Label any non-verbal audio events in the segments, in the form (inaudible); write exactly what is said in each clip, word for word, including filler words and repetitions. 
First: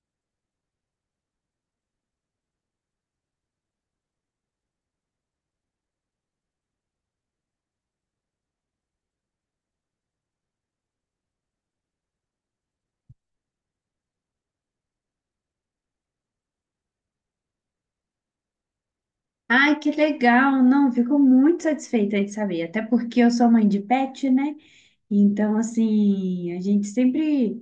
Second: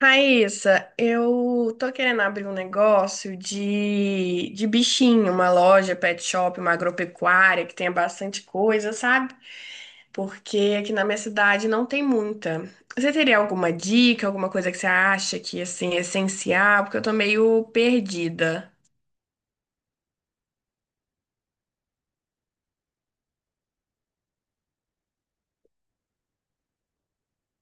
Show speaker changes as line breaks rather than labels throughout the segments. Raíssa, eu tô querendo abrir um negócio de, de bichinho, uma loja, pet shop, uma agropecuária que tenha bastante coisa, sabe? Porque aqui na minha cidade não tem muita. Você teria alguma dica, alguma coisa que você acha que assim é essencial? Porque eu tô meio perdida.
Ai, que legal! Não, fico muito satisfeita de saber, até porque eu sou mãe de pet, né? Então, assim, a gente sempre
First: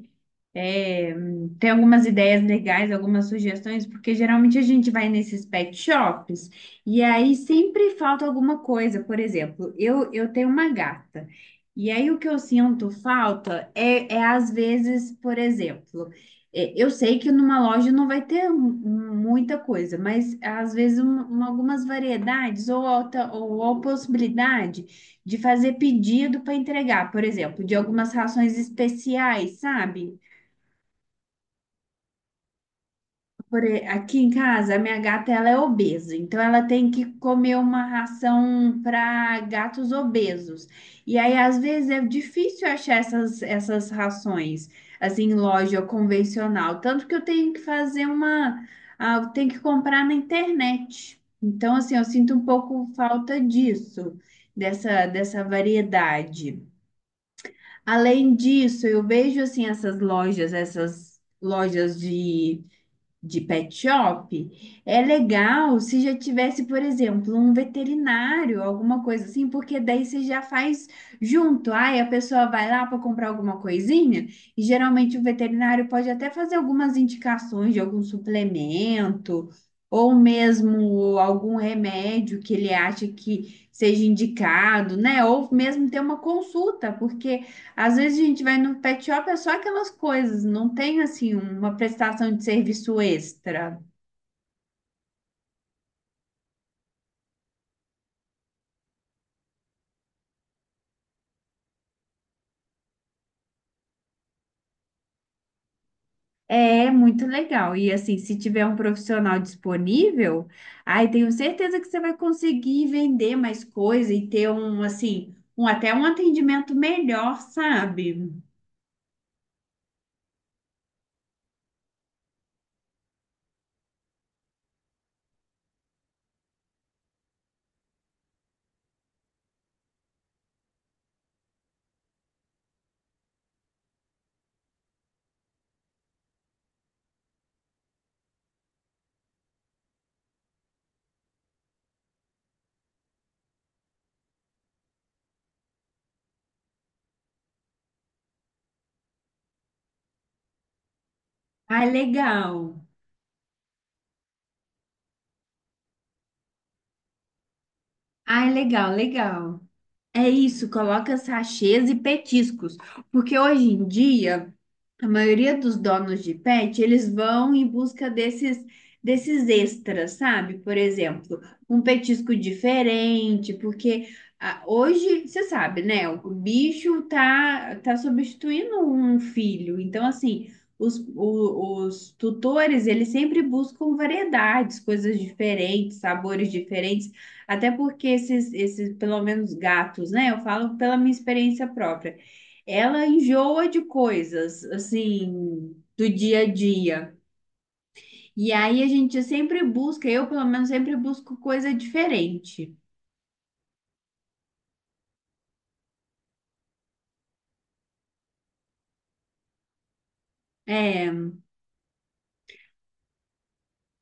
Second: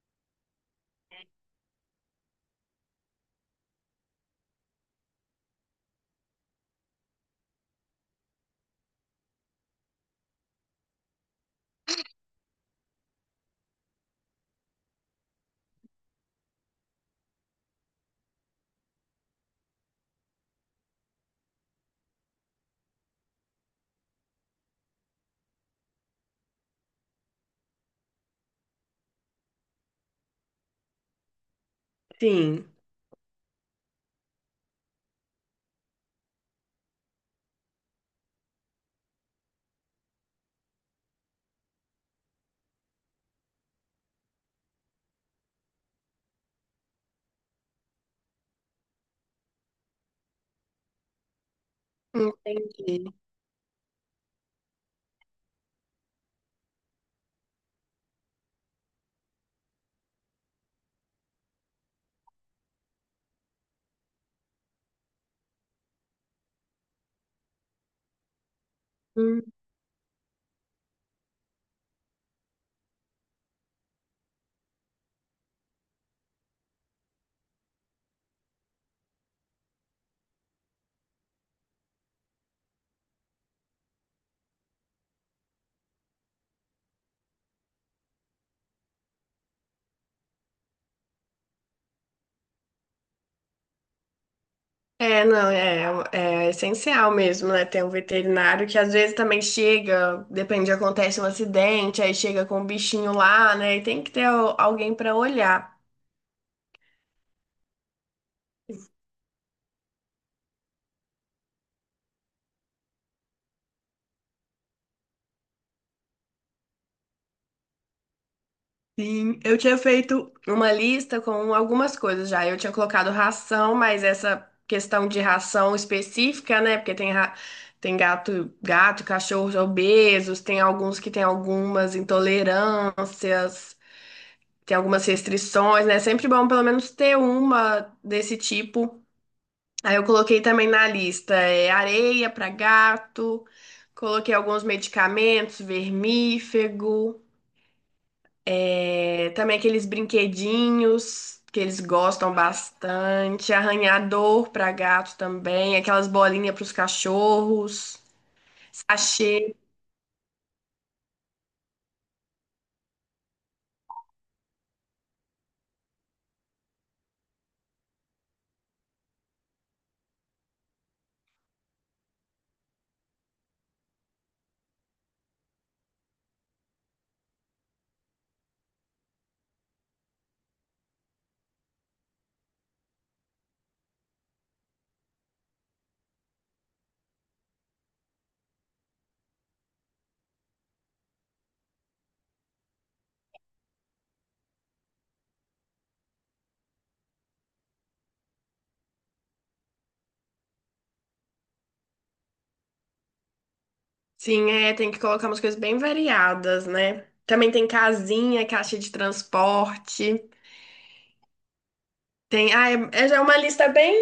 é, tem algumas ideias legais, algumas sugestões, porque geralmente a gente vai nesses pet shops e aí sempre falta alguma coisa. Por exemplo, eu, eu tenho uma gata. E aí o que eu sinto falta é, é às vezes. Por exemplo, é, eu sei que numa loja não vai ter mu- muita coisa, mas às vezes um- um- algumas variedades ou alta, ou a possibilidade de fazer pedido para entregar, por exemplo, de algumas rações especiais, sabe?
Sim.
Por e- aqui em casa, a minha gata ela é obesa, então ela tem que comer uma ração para gatos obesos. E aí, às vezes, é difícil achar essas, essas rações assim, em loja convencional. Tanto que eu tenho que fazer uma. Ah, eu tenho que comprar na internet. Então, assim, eu sinto um pouco
Entendi.
falta disso, dessa, dessa variedade. Além disso, eu vejo assim essas lojas, essas lojas de de pet shop. É legal se já tivesse, por exemplo, um veterinário, alguma coisa assim, porque daí você já faz junto. Aí a pessoa vai lá para comprar alguma coisinha, e geralmente o veterinário pode até fazer algumas indicações de algum suplemento, ou mesmo algum remédio que ele acha que seja indicado, né? Ou mesmo ter uma consulta, porque às vezes a gente vai no pet shop, é só aquelas coisas, não tem assim uma prestação de serviço extra.
É, não, é, é essencial mesmo, né? Ter um veterinário que às vezes também chega, depende, acontece um acidente, aí chega com o bichinho lá, né? E tem que ter al- alguém para olhar.
É muito legal. E assim, se tiver um profissional disponível, aí tenho certeza que você vai conseguir vender mais coisa e ter um assim, um até um atendimento melhor, sabe?
Sim, eu tinha feito uma lista com algumas coisas já. Eu tinha colocado ração, mas essa questão de ração específica, né? Porque tem, ra- tem gato, gato, cachorros obesos, tem alguns que têm algumas intolerâncias. Tem algumas restrições, né? É sempre bom pelo menos ter uma desse tipo. Aí eu coloquei também na lista é, areia para gato, coloquei alguns medicamentos, vermífugo, é, também aqueles brinquedinhos que eles
Ai,
gostam
legal.
bastante, arranhador para gato também, aquelas bolinhas para os cachorros,
Ai, legal,
sachê.
legal. É isso, coloca sachês e petiscos, porque hoje em dia a maioria dos donos de pet, eles vão em busca desses desses extras, sabe? Por exemplo, um petisco diferente, porque ah, hoje, você sabe, né? O bicho tá tá substituindo um filho. Então, assim, os, o- os tutores, eles sempre buscam variedades, coisas diferentes, sabores diferentes, até porque esses, esses, pelo menos gatos, né? Eu falo pela minha experiência própria. Ela enjoa de coisas, assim, do dia a dia. E aí a gente sempre busca, eu pelo menos sempre busco coisa diferente.
Sim, é, tem que colocar umas coisas bem variadas, né? Também tem casinha, caixa de transporte.
É,
Tem, ah, é, é já é uma lista bem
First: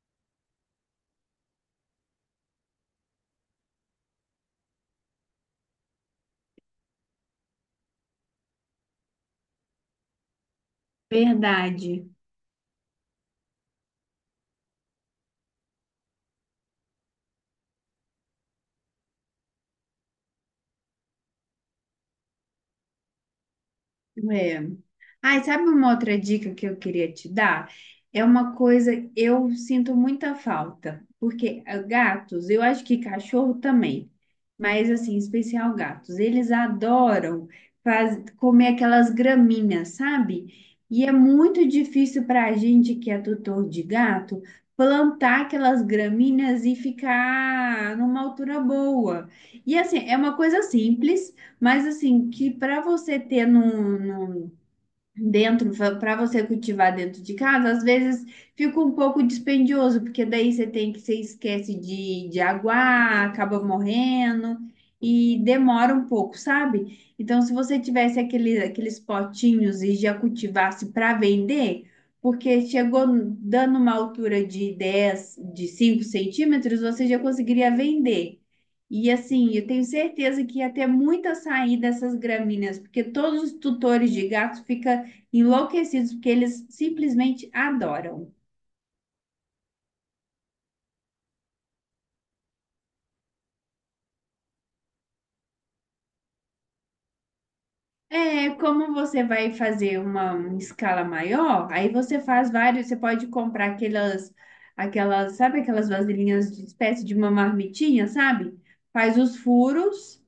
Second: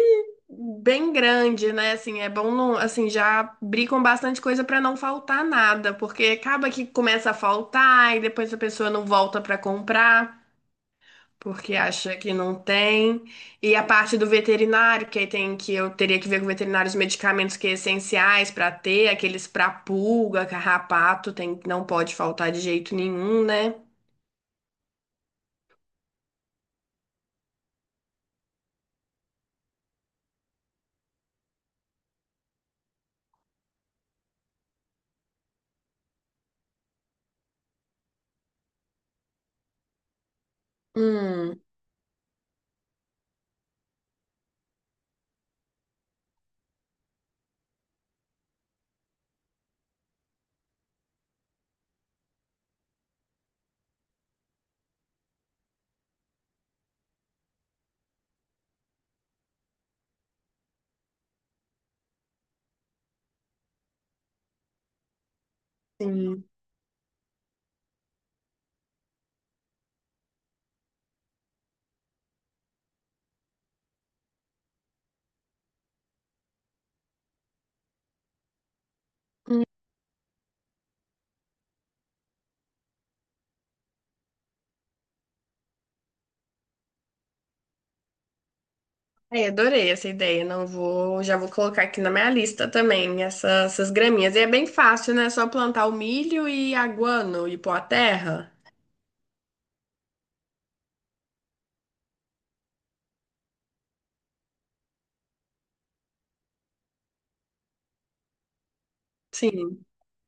bem grande, né? Assim, é bom não, assim, já abrir com bastante coisa para não faltar nada, porque acaba que começa a faltar e depois a pessoa não volta para comprar. Porque
verdade.
acha que não tem. E a parte do veterinário, que aí tem que eu teria que ver com o veterinário os medicamentos que é essenciais para ter, aqueles para pulga, carrapato, tem, não pode faltar de jeito nenhum, né?
É. Ai, sabe uma outra dica que eu queria te dar? É uma coisa, eu sinto muita falta, porque ah, gatos, eu acho que cachorro também, mas assim, em especial gatos, eles adoram faz- comer aquelas graminhas, sabe? E é
Hum,
muito difícil para a gente que é tutor de gato plantar aquelas graminhas e ficar numa altura boa. E assim, é uma coisa simples. Mas assim, que para você ter dentro, para você cultivar dentro de casa, às vezes fica um pouco dispendioso, porque daí você tem que, você esquece de, de aguar, acaba morrendo e demora um pouco,
sim.
sabe? Então, se você tivesse aquele, aqueles potinhos e já cultivasse para vender, porque chegou dando uma altura de dez de cinco centímetros, você já conseguiria vender. E assim, eu tenho certeza que ia ter muita saída dessas gramíneas, porque todos os tutores de gatos ficam enlouquecidos, porque eles simplesmente adoram.
Ai, adorei essa ideia. Não vou, já vou colocar aqui na minha lista também essa- essas graminhas. E é bem fácil, né? É só plantar o milho e a guano e pôr a
É,
terra.
como você vai fazer uma escala maior, aí você faz vários, você pode comprar aquelas, aquelas, sabe aquelas vasilhinhas de espécie de uma marmitinha, sabe? Faz os
Sim.
furos.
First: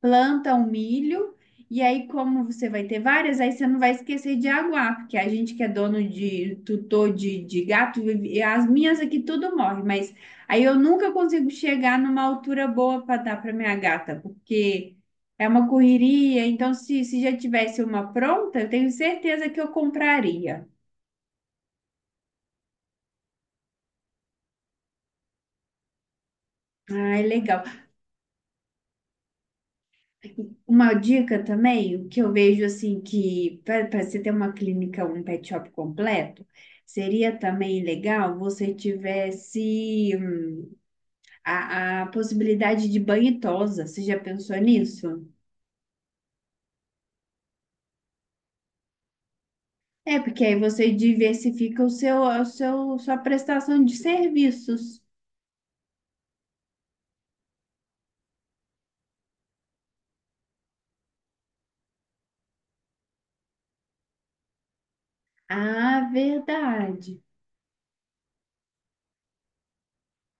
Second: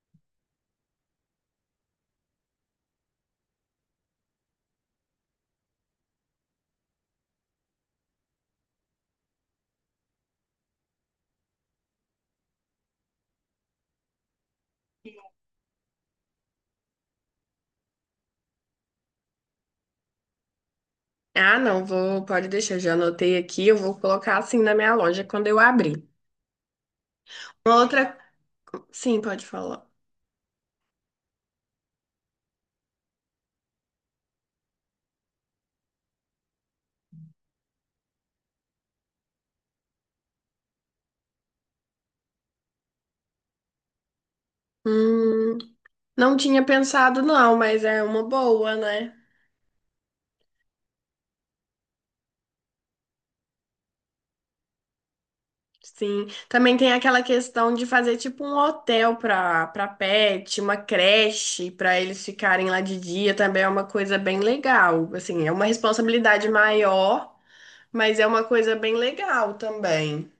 Planta o milho, e aí, como você vai ter várias, aí você não vai esquecer de aguar, porque a gente que é dono de tutor de, de gato, e as minhas aqui tudo morre, mas aí eu nunca consigo chegar numa altura boa para dar para minha gata, porque é uma correria. Então se, se já tivesse uma pronta, eu tenho certeza que eu compraria.
Ah, não, vou, pode deixar, já anotei aqui. Eu vou colocar assim na minha loja quando eu abrir.
Ah, é legal.
Uma outra, sim, pode falar.
Uma dica também, o que eu vejo assim que para você ter uma clínica, um pet shop completo, seria também legal você tivesse hum, a, a possibilidade de banho e tosa. Você já pensou nisso?
Hum, não tinha pensado não, mas é uma boa, né?
É, porque aí você diversifica o seu, o seu, sua prestação de serviços.
Sim, também tem aquela questão de fazer tipo um hotel para para pet, uma creche para eles ficarem lá de dia, também é uma coisa bem legal. Assim, é uma
Ah,
responsabilidade
verdade.
maior, mas é uma coisa bem legal também.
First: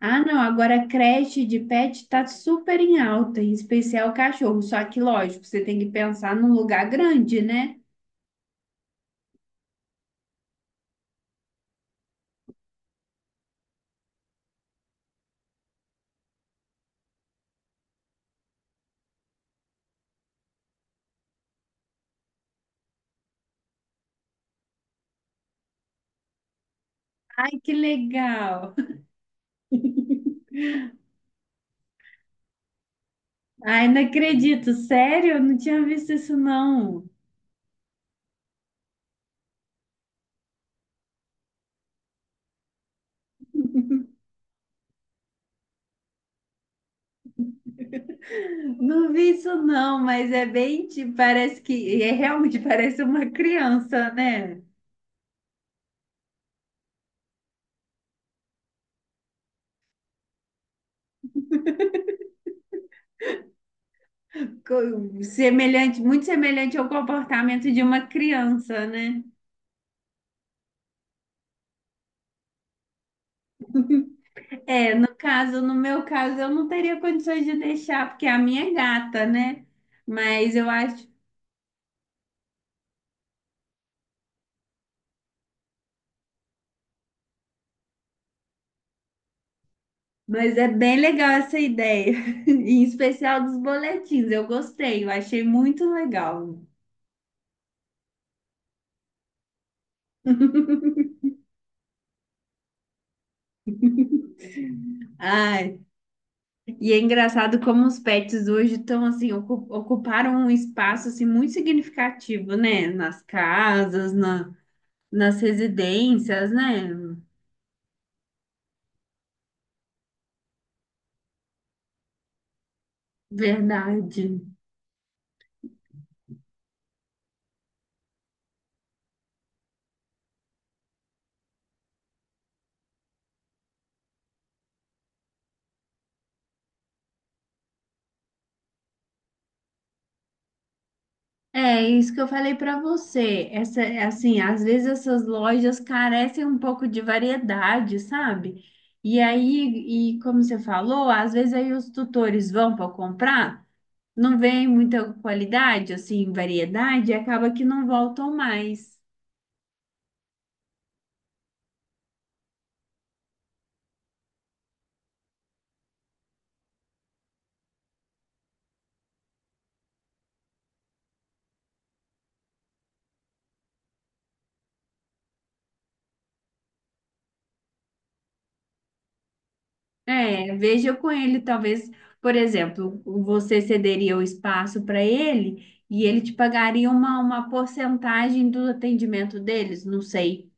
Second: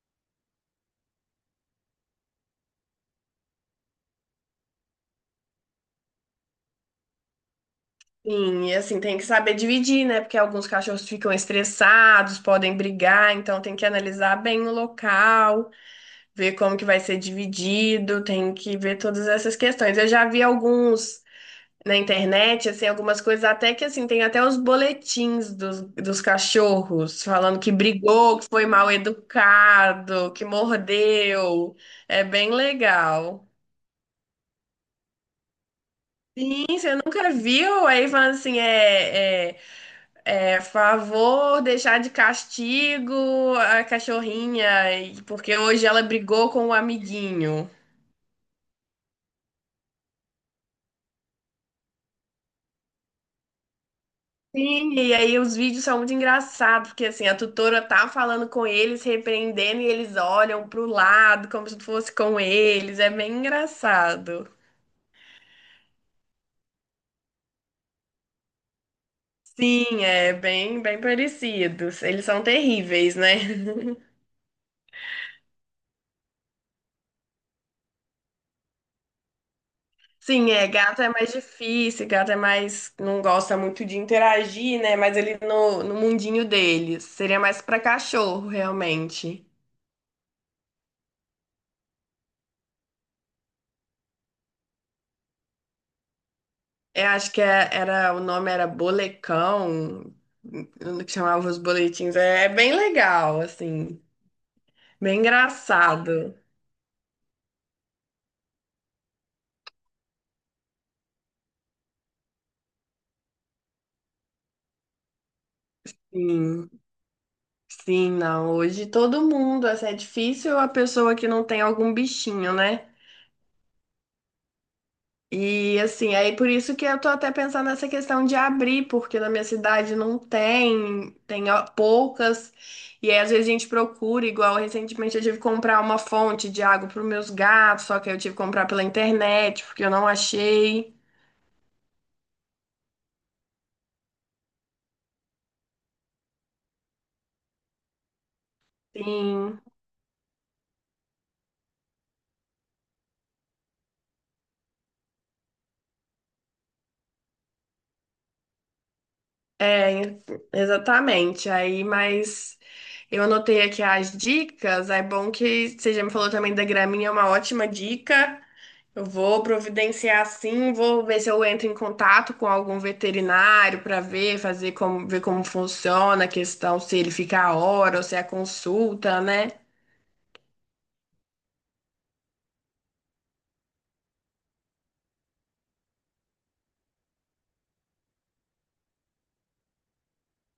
Ah, não, agora a creche de pet está super em alta, em especial cachorro. Só que, lógico, você tem que pensar num lugar grande, né?
Sim, e assim, tem que saber dividir, né? Porque alguns cachorros ficam estressados, podem brigar, então tem que analisar bem o local, ver como que vai ser dividido, tem que ver todas essas questões. Eu já vi alguns na internet, assim, algumas coisas, até que, assim, tem até os boletins dos, dos cachorros, falando que
Que
brigou, que foi
legal!
mal educado, que mordeu. É bem legal.
Ai, não acredito, sério? Eu não tinha visto isso,
Sim, você
não.
nunca viu? Aí falando assim, é, é, é favor deixar de castigo a cachorrinha, e- porque hoje ela brigou com o amiguinho.
Não vi isso, não, mas é bem, tipo, parece que, é realmente (laughs) parece uma criança, né?
Sim, e aí os vídeos são muito engraçados, porque assim, a tutora tá falando com eles, repreendendo, e eles olham pro lado como se fosse com eles. É bem engraçado.
Co- Semelhante, muito semelhante ao comportamento de uma criança, né?
Sim, é bem, bem parecidos. Eles são terríveis, né?
No caso, no meu caso, eu não teria condições de deixar, porque é a minha é gata, né?
(laughs) Sim,
Mas
é,
eu
gato
acho,
é mais difícil, gato é mais, não gosta muito de interagir, né? Mas ele no, no mundinho deles. Seria mais pra cachorro, realmente.
mas é bem legal essa ideia, (laughs) em especial dos boletins. Eu gostei, eu achei muito legal.
Eu acho que é- era, o nome era Bolecão, no que chamava os boletins. É, é bem legal, assim, bem
Ai.
engraçado.
E é engraçado como os pets hoje estão assim, ocu- ocuparam um espaço assim muito significativo, né? Nas casas, na, nas residências,
Sim,
né?
sim, não. Hoje todo mundo, assim, é difícil a pessoa que não tem algum bichinho, né?
Verdade.
E assim, aí por isso que eu tô até pensando nessa questão de abrir, porque na minha cidade não tem, tem ó, poucas, e aí às vezes a gente procura, igual recentemente eu tive que comprar uma fonte de água para os meus gatos, só que aí eu tive que comprar pela internet, porque eu não achei.
É isso que eu falei para você. Essa, assim, às vezes essas lojas carecem um pouco de variedade, sabe? E
Sim.
aí, e como você falou, às vezes aí os tutores vão para comprar, não vem muita qualidade, assim, variedade, e acaba que não voltam mais.
É, exatamente. Aí, mas eu anotei aqui as dicas. É bom que você já me falou também da graminha, é uma ótima dica. Eu vou providenciar sim, vou ver se eu entro em contato com algum veterinário para ver, fazer como, ver como funciona a questão, se ele fica a hora ou se é a consulta, né?
É, veja com ele, talvez, por exemplo, você cederia o espaço para ele e ele te pagaria uma, uma porcentagem do atendimento deles, não sei.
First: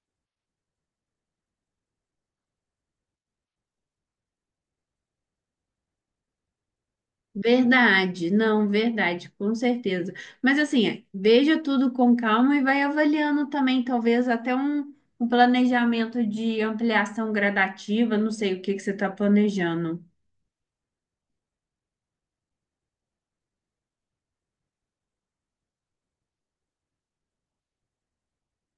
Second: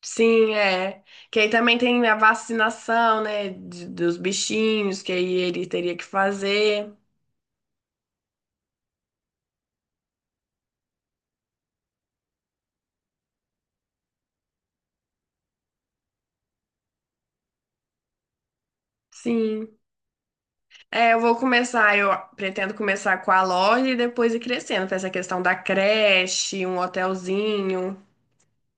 Sim, é. Que aí também tem a vacinação, né, de- dos bichinhos, que aí ele teria que fazer.
Verdade, não, verdade, com certeza. Mas assim, é, veja tudo com calma e vai avaliando também, talvez até um, um planejamento de ampliação gradativa, não sei o que que você está
Sim.
planejando.
É, eu vou começar, eu pretendo começar com a loja e depois ir crescendo para essa questão da creche, um hotelzinho.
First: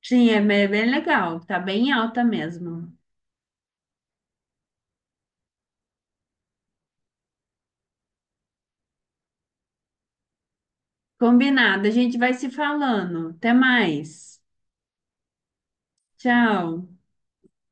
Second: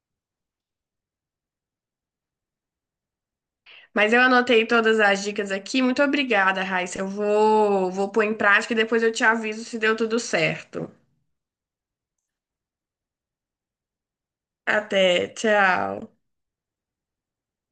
Sim, é bem bem legal, tá bem alta mesmo.
Mas eu anotei todas as dicas aqui. Muito obrigada, Raíssa. Eu vou, vou pôr em prática e depois eu te aviso se deu tudo certo.
Combinado, a gente vai se falando. Até mais.
Até, tchau.
Tchau.